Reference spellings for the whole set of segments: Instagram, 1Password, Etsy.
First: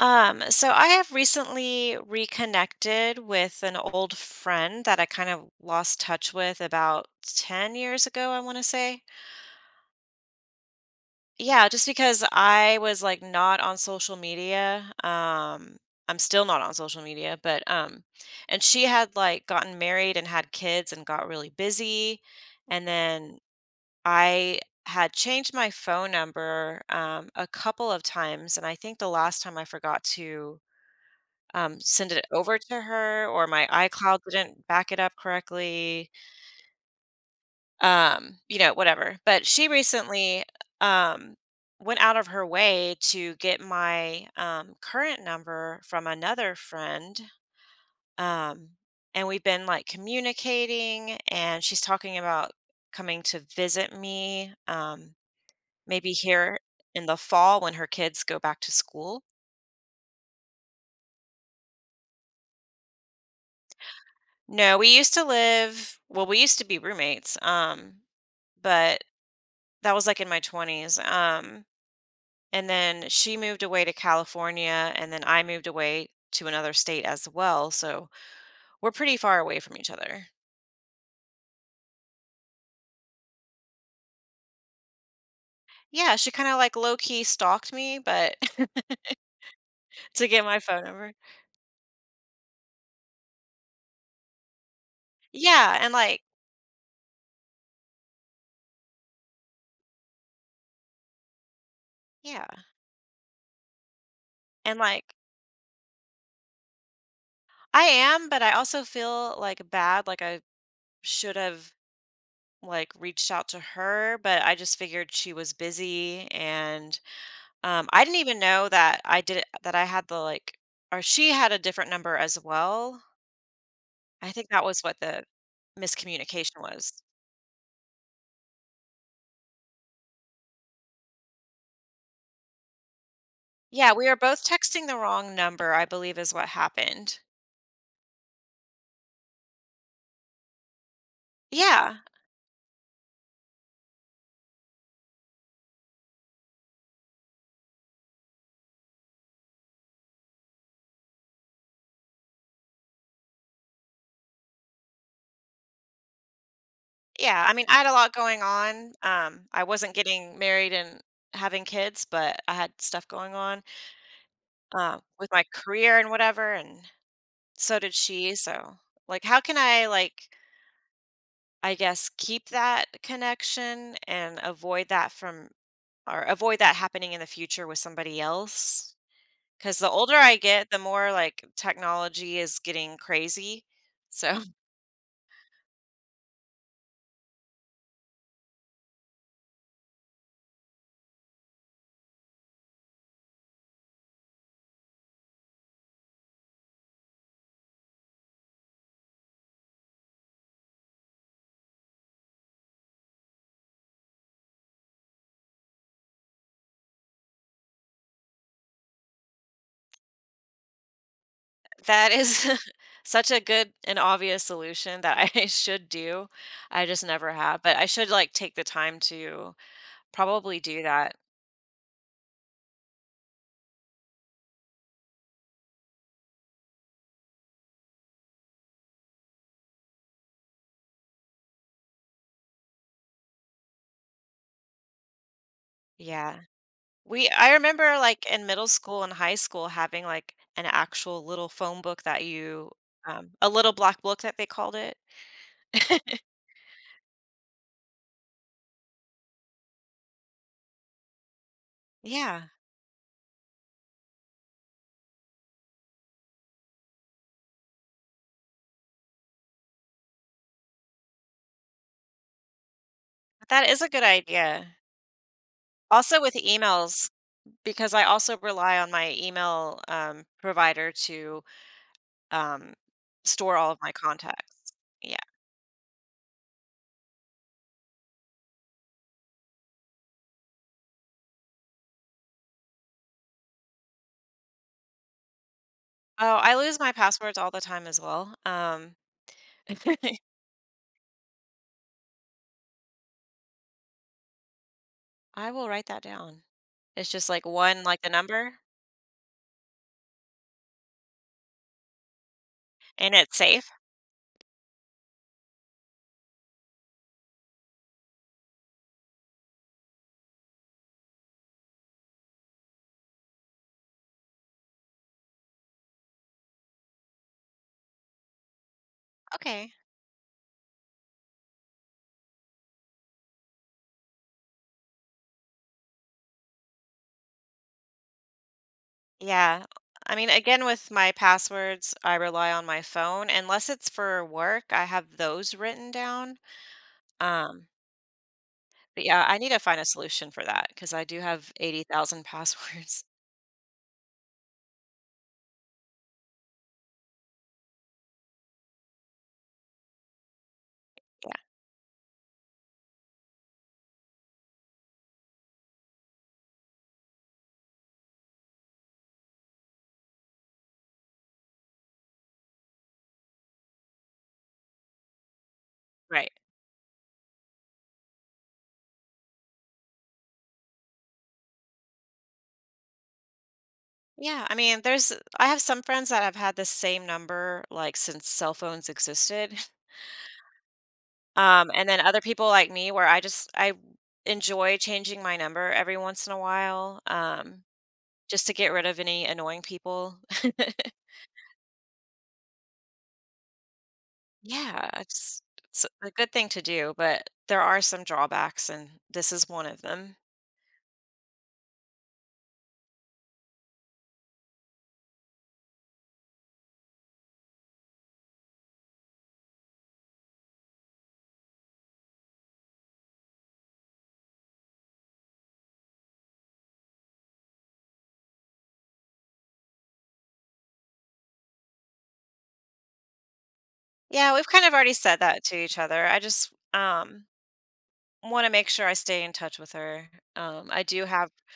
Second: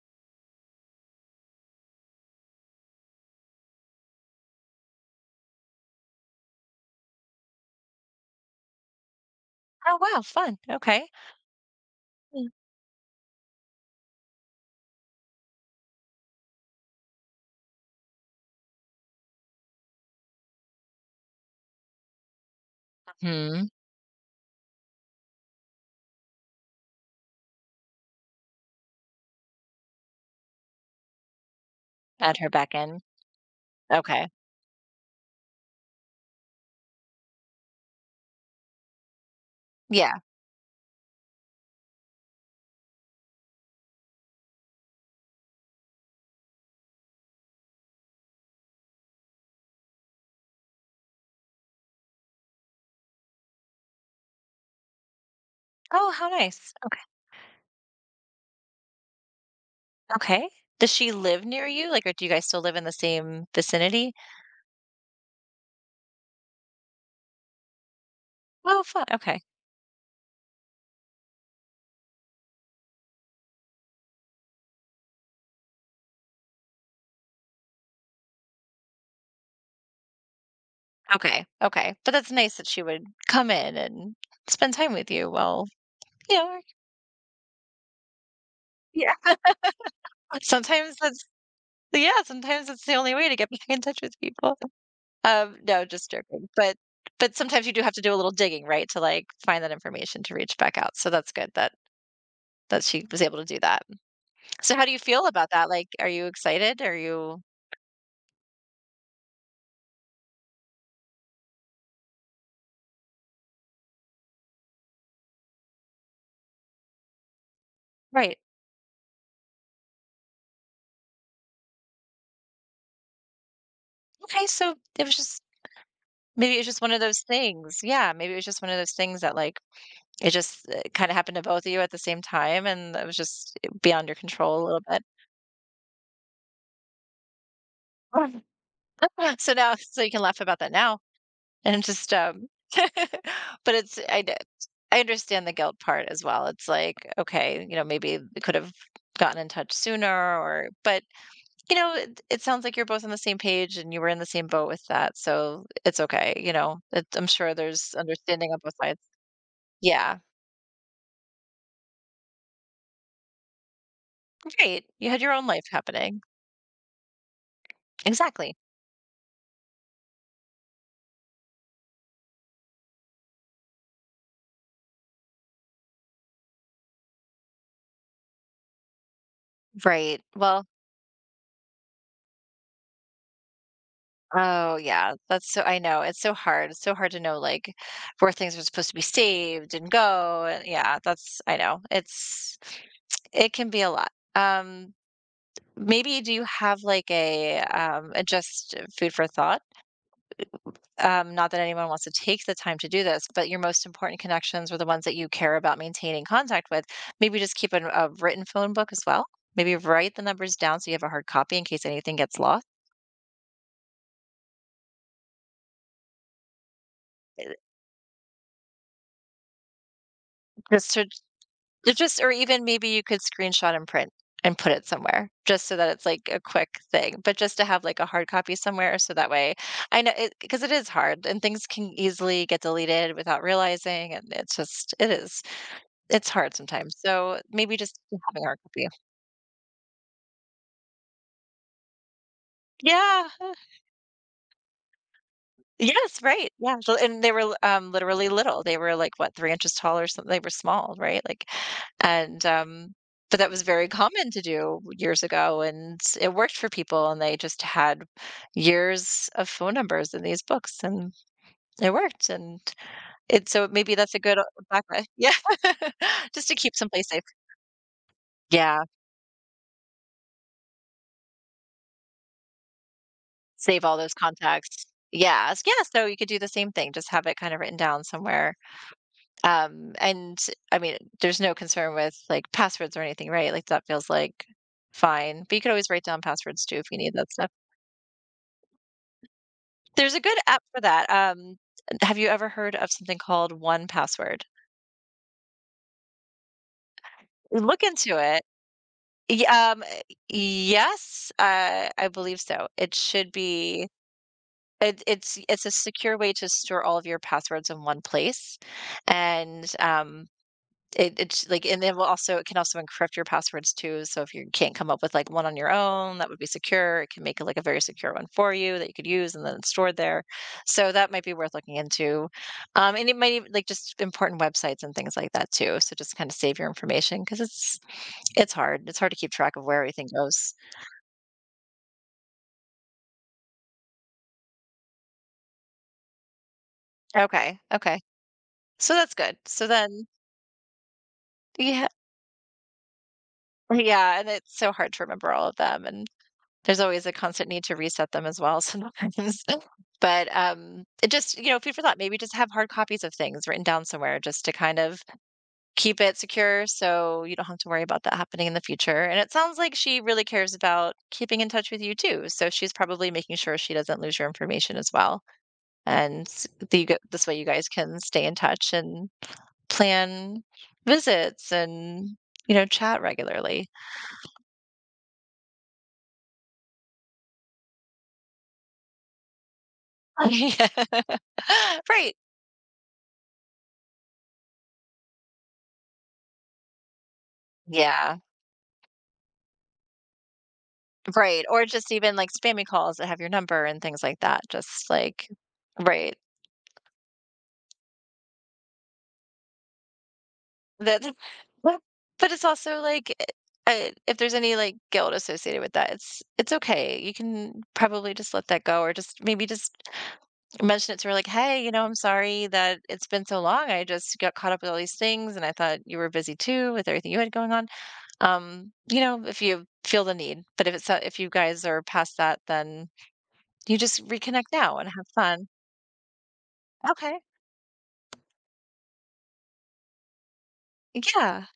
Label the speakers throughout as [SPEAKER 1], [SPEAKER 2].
[SPEAKER 1] So I have recently reconnected with an old friend that I kind of lost touch with about 10 years ago, I want to say.
[SPEAKER 2] Oh, wow, fun. Okay.
[SPEAKER 1] Yeah, just because I was like not on social media. I'm still not on social media, but and she had like gotten married and had kids and got really busy. And then
[SPEAKER 2] Mhm.
[SPEAKER 1] I had changed my phone number a couple of times, and I think the last time I forgot to send it
[SPEAKER 2] Add her
[SPEAKER 1] over
[SPEAKER 2] back
[SPEAKER 1] to
[SPEAKER 2] in.
[SPEAKER 1] her, or my iCloud
[SPEAKER 2] Okay.
[SPEAKER 1] didn't back it up correctly, whatever. But she
[SPEAKER 2] Yeah.
[SPEAKER 1] recently um, went out of her way to get my current number from another friend. Um, and we've been like communicating, and she's talking about coming to visit me, maybe
[SPEAKER 2] Oh, how
[SPEAKER 1] here
[SPEAKER 2] nice. Okay.
[SPEAKER 1] in the fall when her kids go back to school.
[SPEAKER 2] Okay. Does she live near you? Like, or do you guys still live in the same vicinity?
[SPEAKER 1] No, we used to live, well, we used to be roommates. Um,
[SPEAKER 2] Oh,
[SPEAKER 1] but
[SPEAKER 2] fun. Okay.
[SPEAKER 1] that was, like, in my 20s, and then she moved away to California, and then I moved away to another state as well, so we're pretty far away from each other.
[SPEAKER 2] Okay. Okay. But that's nice that she would come in and spend time with you. Well,
[SPEAKER 1] Yeah, she
[SPEAKER 2] you
[SPEAKER 1] kinda,
[SPEAKER 2] know,
[SPEAKER 1] like, low-key stalked me, but
[SPEAKER 2] yeah.
[SPEAKER 1] to get my phone
[SPEAKER 2] Sometimes
[SPEAKER 1] number.
[SPEAKER 2] that's yeah, sometimes that's the only way to get back in touch with people.
[SPEAKER 1] Yeah,
[SPEAKER 2] No,
[SPEAKER 1] and,
[SPEAKER 2] just
[SPEAKER 1] like
[SPEAKER 2] joking. But sometimes you do have to do a little digging, right, to like find that information to reach back out. So that's good that
[SPEAKER 1] yeah,
[SPEAKER 2] she was able to do that. So
[SPEAKER 1] and,
[SPEAKER 2] how do you
[SPEAKER 1] like,
[SPEAKER 2] feel about that? Like, are you excited? Are you
[SPEAKER 1] I am, but I also feel, like, bad, like, I should have, like, reached out to her, but I just figured she was busy. And I didn't even
[SPEAKER 2] right?
[SPEAKER 1] know that I did that I had the, like, or she had a different number as well. I
[SPEAKER 2] Okay,
[SPEAKER 1] think that
[SPEAKER 2] so
[SPEAKER 1] was what
[SPEAKER 2] it was
[SPEAKER 1] the
[SPEAKER 2] just maybe it
[SPEAKER 1] miscommunication
[SPEAKER 2] was just one
[SPEAKER 1] was.
[SPEAKER 2] of those things. Yeah, maybe it was just one of those things that like it just kind of happened to both of you at the same time, and it was just
[SPEAKER 1] Yeah, we
[SPEAKER 2] beyond
[SPEAKER 1] were
[SPEAKER 2] your
[SPEAKER 1] both
[SPEAKER 2] control a little
[SPEAKER 1] texting the
[SPEAKER 2] bit.
[SPEAKER 1] wrong number, I believe is what happened.
[SPEAKER 2] So now, so you can laugh about that now, and
[SPEAKER 1] Yeah,
[SPEAKER 2] just but I understand the guilt part as well. It's like okay, you know, maybe we could have gotten in touch sooner, or but you know, it sounds like you're both on the same page and you were in the same boat with that, so it's okay, you know? It I'm
[SPEAKER 1] yeah, I
[SPEAKER 2] sure
[SPEAKER 1] mean, I had a
[SPEAKER 2] there's
[SPEAKER 1] lot going
[SPEAKER 2] understanding on both
[SPEAKER 1] on.
[SPEAKER 2] sides.
[SPEAKER 1] I wasn't
[SPEAKER 2] Yeah,
[SPEAKER 1] getting married and having kids, but I had stuff going on
[SPEAKER 2] right, you had
[SPEAKER 1] with
[SPEAKER 2] your
[SPEAKER 1] my
[SPEAKER 2] own life
[SPEAKER 1] career and
[SPEAKER 2] happening.
[SPEAKER 1] whatever, and so did she.
[SPEAKER 2] Exactly.
[SPEAKER 1] So, like, how can I, like, I guess, keep that connection and avoid that from, or avoid that happening in the future with somebody else, because the older
[SPEAKER 2] Right,
[SPEAKER 1] I
[SPEAKER 2] well
[SPEAKER 1] get, the more, like, technology is getting crazy. So,
[SPEAKER 2] oh, yeah, that's so I know, it's so hard to know, like, where things are supposed to be saved and go, and yeah, that's I know, it's it can be a lot. Maybe do you have, like, a just food for thought? Not that anyone wants to take the time to do this, but your most important connections were the ones that you care about maintaining contact with. Maybe just keep a written phone book as well. Maybe write the numbers down so you have a hard copy in case
[SPEAKER 1] that
[SPEAKER 2] anything gets
[SPEAKER 1] is
[SPEAKER 2] lost.
[SPEAKER 1] such a good and obvious solution that I should do. I just never
[SPEAKER 2] Uh,
[SPEAKER 1] have, but I should, like, take the time to probably do
[SPEAKER 2] Just to
[SPEAKER 1] that.
[SPEAKER 2] to just, or even maybe you could screenshot and print and put it somewhere just so that it's like a quick thing, but just to have like a hard copy somewhere. So that way I know it, because it is hard and things can easily get deleted without realizing. And it's just, it is, it's
[SPEAKER 1] Yeah.
[SPEAKER 2] hard sometimes.
[SPEAKER 1] We
[SPEAKER 2] So
[SPEAKER 1] I
[SPEAKER 2] maybe just
[SPEAKER 1] remember, like,
[SPEAKER 2] having a
[SPEAKER 1] in
[SPEAKER 2] hard
[SPEAKER 1] middle
[SPEAKER 2] copy.
[SPEAKER 1] school and high school having, like, an actual little phone book that you
[SPEAKER 2] Yeah.
[SPEAKER 1] a
[SPEAKER 2] Huh.
[SPEAKER 1] little black book that they called it.
[SPEAKER 2] Yes, right. Yeah, so and they were l literally little. They were, like, what, 3 inches tall or something? They were small, right? Like and,
[SPEAKER 1] Yeah.
[SPEAKER 2] but that was very common to do years ago, and it worked for people, and they just had years of phone numbers in these books, and it worked, and it
[SPEAKER 1] That
[SPEAKER 2] so
[SPEAKER 1] is a
[SPEAKER 2] maybe
[SPEAKER 1] good
[SPEAKER 2] that's a good,
[SPEAKER 1] idea.
[SPEAKER 2] backup. Yeah.
[SPEAKER 1] Also with
[SPEAKER 2] Just to keep someplace
[SPEAKER 1] emails,
[SPEAKER 2] safe.
[SPEAKER 1] because I also rely
[SPEAKER 2] Yeah,
[SPEAKER 1] on my email provider to um, store all of
[SPEAKER 2] save
[SPEAKER 1] my
[SPEAKER 2] all those
[SPEAKER 1] contacts.
[SPEAKER 2] contacts.
[SPEAKER 1] Yeah.
[SPEAKER 2] Yes, yeah, so you could do the same thing, just have it kind of written down somewhere. And I mean, there's no concern with, like, passwords or anything, right? Like, that feels like fine, but you could always write down
[SPEAKER 1] Oh, I
[SPEAKER 2] passwords too
[SPEAKER 1] lose
[SPEAKER 2] if
[SPEAKER 1] my
[SPEAKER 2] you need that
[SPEAKER 1] passwords
[SPEAKER 2] stuff.
[SPEAKER 1] all the time as well.
[SPEAKER 2] There's a good app for that. Have you ever heard of something called 1Password?
[SPEAKER 1] I will write that down. It's just like one,
[SPEAKER 2] Look
[SPEAKER 1] like the
[SPEAKER 2] into it.
[SPEAKER 1] number,
[SPEAKER 2] Y Yes, I believe so. It
[SPEAKER 1] and
[SPEAKER 2] should
[SPEAKER 1] it's safe?
[SPEAKER 2] be it's a secure way to store all of your passwords in one place, and, It it's like and then will also it can also encrypt your passwords too, so if you can't come up with, like, one on your own that would be secure, it can make, like, a very secure one for you that you could use and then it's
[SPEAKER 1] Okay.
[SPEAKER 2] stored there. So that might be worth looking into. And it might even like, just important websites and things like that too, so just kinda save your information because it's hard. It's hard to keep track of
[SPEAKER 1] Yeah.
[SPEAKER 2] where everything
[SPEAKER 1] I mean,
[SPEAKER 2] goes.
[SPEAKER 1] again, with my passwords, I rely on my phone. Unless it's for work, I have those written down.
[SPEAKER 2] Okay,
[SPEAKER 1] Um,
[SPEAKER 2] okay. So
[SPEAKER 1] but
[SPEAKER 2] that's
[SPEAKER 1] yeah,
[SPEAKER 2] good.
[SPEAKER 1] I need to
[SPEAKER 2] So
[SPEAKER 1] find a
[SPEAKER 2] then
[SPEAKER 1] solution for that because I do have
[SPEAKER 2] yeah.
[SPEAKER 1] 80,000 passwords.
[SPEAKER 2] Yeah, and it's so hard to remember all of them and there's always a constant need to reset them as well sometimes. But, it just you know, food for thought, maybe just have hard copies of things written down somewhere just to kind of keep it secure so you don't have to worry about that happening in the future, and it sounds like she really cares about keeping in touch with you too, so she's probably making sure she doesn't lose your information as well, and
[SPEAKER 1] Right.
[SPEAKER 2] s the you g this way you guys can stay in touch and plan visits and, you know, chat regularly.
[SPEAKER 1] Yeah, I mean, there's I have some friends that have had the same number like since cell phones existed.
[SPEAKER 2] Yeah,
[SPEAKER 1] And then
[SPEAKER 2] right.
[SPEAKER 1] other people like me where I enjoy changing my number every once in a while,
[SPEAKER 2] Yeah.
[SPEAKER 1] just to get rid of any annoying people.
[SPEAKER 2] Right, or just even, like, spammy calls that have your number and things like that,
[SPEAKER 1] Yeah,
[SPEAKER 2] just, like
[SPEAKER 1] it's it's a
[SPEAKER 2] right.
[SPEAKER 1] good thing to do, but there are some drawbacks and this is one of them.
[SPEAKER 2] That but it's also, like, if there's any, like, guilt associated with that, it's okay. You can probably just let that go or just maybe just mention it to her like, "Hey, you know, I'm sorry that it's been so long. I just got caught up with all these things, and I thought you were busy too with everything you had going on." You know, if you feel the need, but if it's not if you guys are past that, then you just
[SPEAKER 1] Yeah, we've
[SPEAKER 2] reconnect
[SPEAKER 1] kind of
[SPEAKER 2] now and
[SPEAKER 1] already
[SPEAKER 2] have
[SPEAKER 1] said that
[SPEAKER 2] fun.
[SPEAKER 1] to each other. I just
[SPEAKER 2] Okay.
[SPEAKER 1] want to make sure I stay in touch with her. I do have
[SPEAKER 2] Yeah,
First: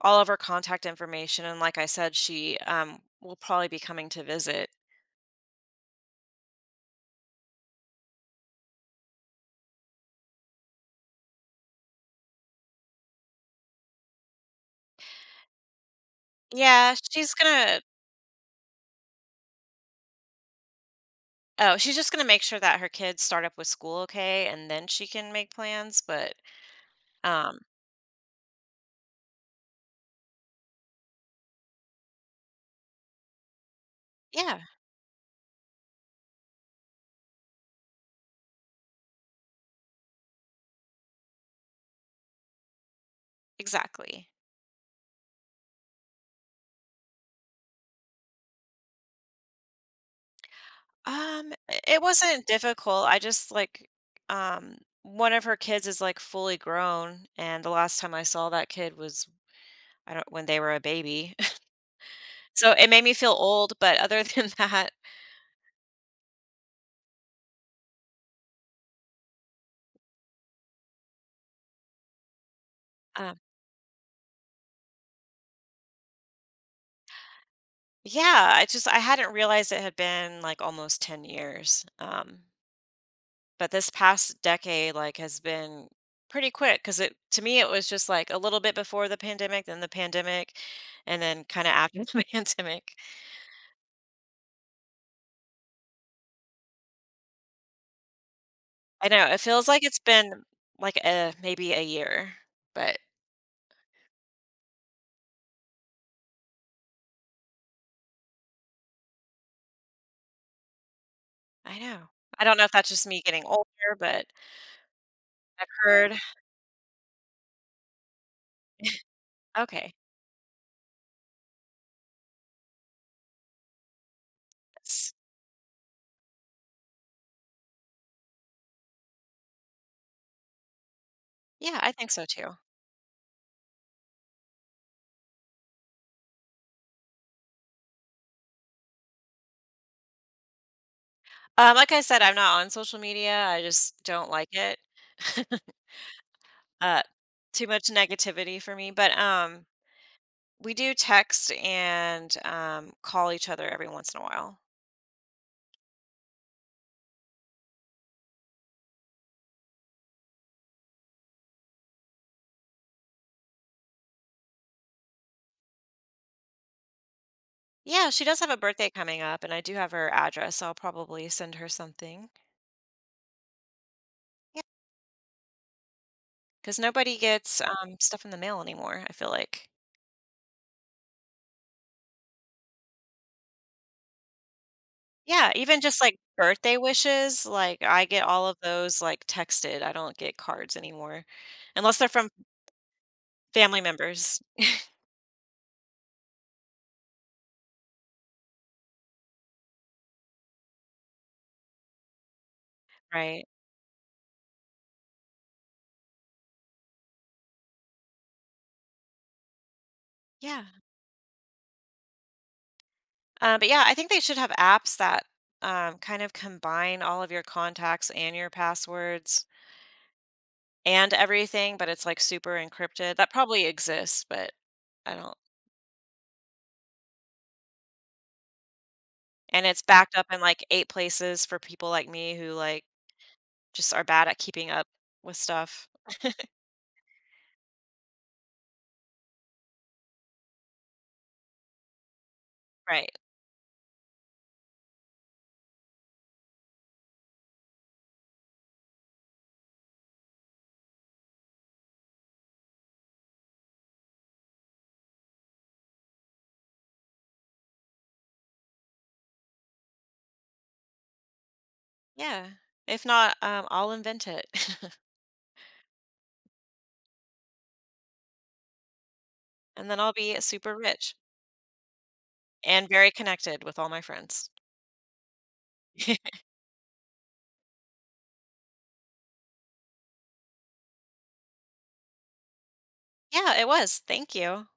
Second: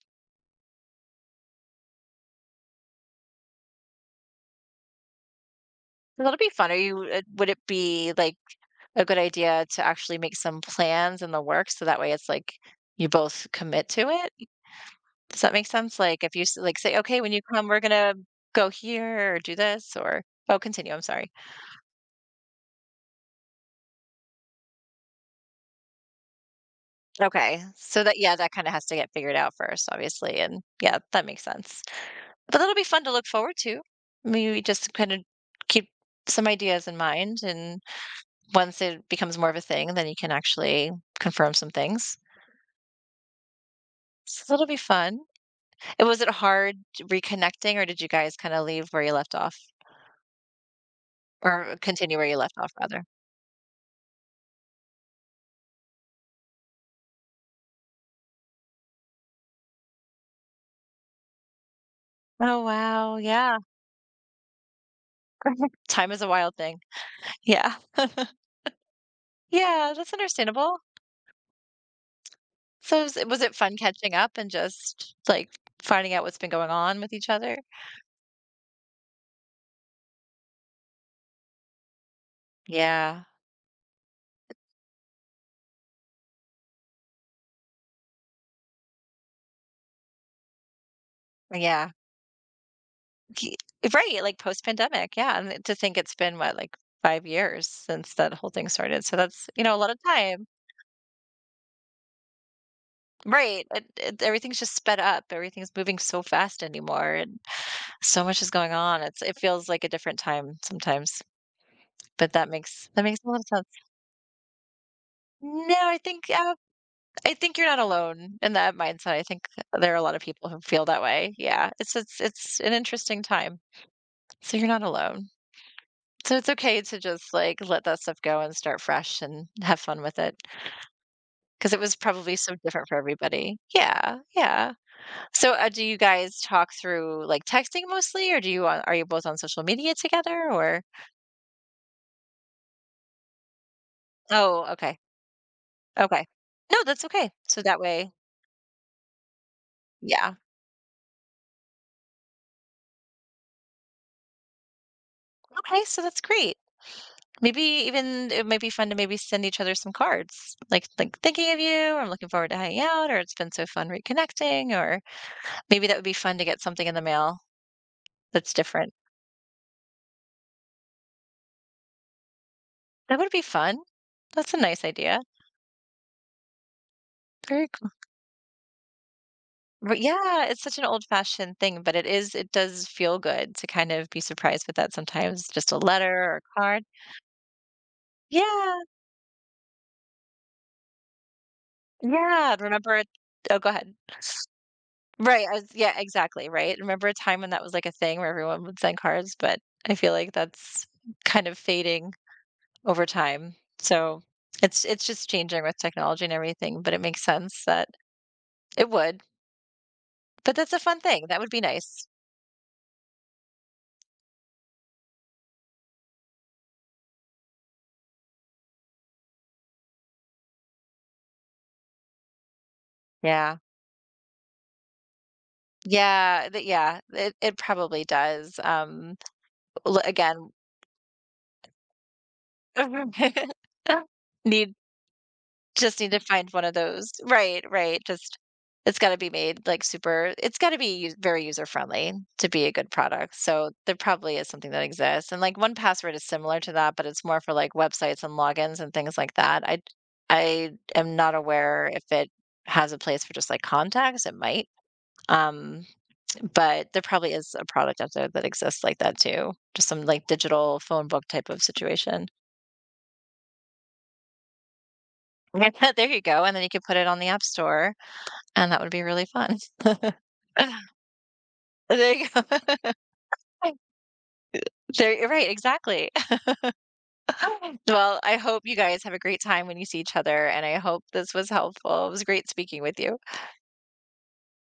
[SPEAKER 1] all of her contact information, and like I said, she, will probably be coming to visit.
[SPEAKER 2] that'll be fun. Are you would it be like a good idea to actually make some plans in the work so that way it's like you both commit to it? Does that make sense? Like if you s- like
[SPEAKER 1] Yeah,
[SPEAKER 2] say, okay, when
[SPEAKER 1] she's
[SPEAKER 2] you come, we're
[SPEAKER 1] gonna
[SPEAKER 2] gonna go here or do this or oh, continue. I'm sorry.
[SPEAKER 1] Oh, she's just gonna make sure that her kids start up with school okay, and then she can make plans, but, um
[SPEAKER 2] Okay, so that yeah, that kind of has to get figured out first, obviously, and yeah, that makes sense. But that'll be fun to look forward to.
[SPEAKER 1] yeah,
[SPEAKER 2] Maybe just kind of keep some ideas in mind, and once it becomes more of a thing, then you can actually confirm some things.
[SPEAKER 1] exactly.
[SPEAKER 2] So it'll be fun. And was it hard reconnecting, or did you guys kinda leave where you left off? Or
[SPEAKER 1] I it
[SPEAKER 2] continue where you
[SPEAKER 1] wasn't
[SPEAKER 2] left off rather?
[SPEAKER 1] difficult, I just, like, um, one of her kids is, like, fully grown, and the last time I saw that kid was, I don't, when they were a baby.
[SPEAKER 2] Oh,
[SPEAKER 1] So, it made me
[SPEAKER 2] wow,
[SPEAKER 1] feel
[SPEAKER 2] yeah.
[SPEAKER 1] old, but other than that,
[SPEAKER 2] Time is a wild thing. Yeah. Yeah, that's understandable. So
[SPEAKER 1] um
[SPEAKER 2] was it fun catching up and just, like, finding out what's been going on with each other?
[SPEAKER 1] yeah. I just I hadn't realized it had been like almost 10 years.
[SPEAKER 2] Yeah.
[SPEAKER 1] But this past decade like has been pretty quick because it to me it was just like a little bit before the pandemic, then the pandemic, and then kind of
[SPEAKER 2] Yeah.
[SPEAKER 1] after the pandemic.
[SPEAKER 2] K right, like, post-pandemic, yeah, and to think it's been, what, like, 5 years since that whole thing started,
[SPEAKER 1] I
[SPEAKER 2] so
[SPEAKER 1] know it
[SPEAKER 2] that's, you
[SPEAKER 1] feels
[SPEAKER 2] know, a
[SPEAKER 1] like
[SPEAKER 2] lot of
[SPEAKER 1] it's been
[SPEAKER 2] time.
[SPEAKER 1] like a maybe a year, but
[SPEAKER 2] Right, it everything's just sped up, everything's moving so fast anymore, and so much is going on. It feels like a different time sometimes,
[SPEAKER 1] I know.
[SPEAKER 2] but
[SPEAKER 1] I don't know if that's
[SPEAKER 2] that
[SPEAKER 1] just
[SPEAKER 2] makes
[SPEAKER 1] me
[SPEAKER 2] a lot
[SPEAKER 1] getting
[SPEAKER 2] of sense.
[SPEAKER 1] older, but
[SPEAKER 2] No,
[SPEAKER 1] heard.
[SPEAKER 2] I think you're not alone in that mindset. I think there
[SPEAKER 1] Okay.
[SPEAKER 2] are a lot of people who feel that way. Yeah, it's an interesting time. So you're not
[SPEAKER 1] That's.
[SPEAKER 2] alone. So it's okay to just like let that stuff go and start fresh and have fun with it because
[SPEAKER 1] Yeah,
[SPEAKER 2] it
[SPEAKER 1] I
[SPEAKER 2] was
[SPEAKER 1] think so
[SPEAKER 2] probably so
[SPEAKER 1] too.
[SPEAKER 2] different for everybody. Yeah, yeah. So do you guys talk through like texting mostly, or do are you both on social media together? Or
[SPEAKER 1] Like I said, I'm not on social media. I just don't like
[SPEAKER 2] oh,
[SPEAKER 1] it.
[SPEAKER 2] okay. Okay. No,
[SPEAKER 1] Uh,
[SPEAKER 2] that's okay. So
[SPEAKER 1] Too
[SPEAKER 2] that
[SPEAKER 1] much
[SPEAKER 2] way,
[SPEAKER 1] negativity for me, but,
[SPEAKER 2] yeah.
[SPEAKER 1] we do text and, call each other every once in a while.
[SPEAKER 2] Okay, so that's great. Maybe even it might be fun to maybe send each other some cards, like thinking of you, or I'm looking forward to hanging out, or it's been so fun reconnecting, or maybe that would be fun to get something in the mail
[SPEAKER 1] Yeah, she does have
[SPEAKER 2] that's
[SPEAKER 1] a birthday
[SPEAKER 2] different.
[SPEAKER 1] coming up, and I do have her address, so I'll probably send her something.
[SPEAKER 2] That would be fun. That's a
[SPEAKER 1] Yeah,
[SPEAKER 2] nice idea.
[SPEAKER 1] because nobody gets,
[SPEAKER 2] Very cool.
[SPEAKER 1] stuff in the mail anymore, I feel like.
[SPEAKER 2] But yeah, it's such an old-fashioned thing, but it does feel good to kind of be surprised with that sometimes,
[SPEAKER 1] Yeah,
[SPEAKER 2] just a
[SPEAKER 1] even just, like,
[SPEAKER 2] letter or a
[SPEAKER 1] birthday
[SPEAKER 2] card.
[SPEAKER 1] wishes, like, I get all of
[SPEAKER 2] Yeah,
[SPEAKER 1] those, like, texted, I don't get cards anymore, unless they're from
[SPEAKER 2] yeah. Remember, oh, go
[SPEAKER 1] family
[SPEAKER 2] ahead.
[SPEAKER 1] members,
[SPEAKER 2] Right, I was yeah, exactly, right? Remember a time when that was, like, a thing where everyone would send cards, but I feel like that's kind of fading over
[SPEAKER 1] right?
[SPEAKER 2] time. So, it's just changing with technology and everything, but it makes sense that it would. But
[SPEAKER 1] Yeah.
[SPEAKER 2] that's a fun thing, that would be nice.
[SPEAKER 1] But yeah, I think they should have apps that kind of combine all of your contacts and your passwords and everything, but it's like super encrypted. That
[SPEAKER 2] Yeah.
[SPEAKER 1] probably exists, but I don't.
[SPEAKER 2] Yeah, the yeah, it probably does,
[SPEAKER 1] And it's
[SPEAKER 2] l
[SPEAKER 1] backed up in
[SPEAKER 2] again,
[SPEAKER 1] like 8 places for people like me who like just are bad at keeping
[SPEAKER 2] need
[SPEAKER 1] up with stuff.
[SPEAKER 2] just need to find one of those. Right, right, just it's gotta be made, like, super it's gotta be u very user-friendly to be a good
[SPEAKER 1] Right.
[SPEAKER 2] product, so there probably is something that exists, and, like, 1Password is similar to that, but it's more for, like, websites and logins and things like that. I am not aware if it has a place for just, like, contacts, it might, um, but there probably is a product out there that exists like that too, just some, like, digital phone book type of situation.
[SPEAKER 1] Yeah. If not, I'll invent it
[SPEAKER 2] There you go, and then you could put it on the App Store, and that would be really fun.
[SPEAKER 1] and then I'll be super rich
[SPEAKER 2] There you go.
[SPEAKER 1] and very connected with all my friends.
[SPEAKER 2] There you're right, exactly. Well, I hope you guys have a great time when you see each other, and I hope this was helpful. It was great speaking with you.
[SPEAKER 1] Yeah, it was. Thank you.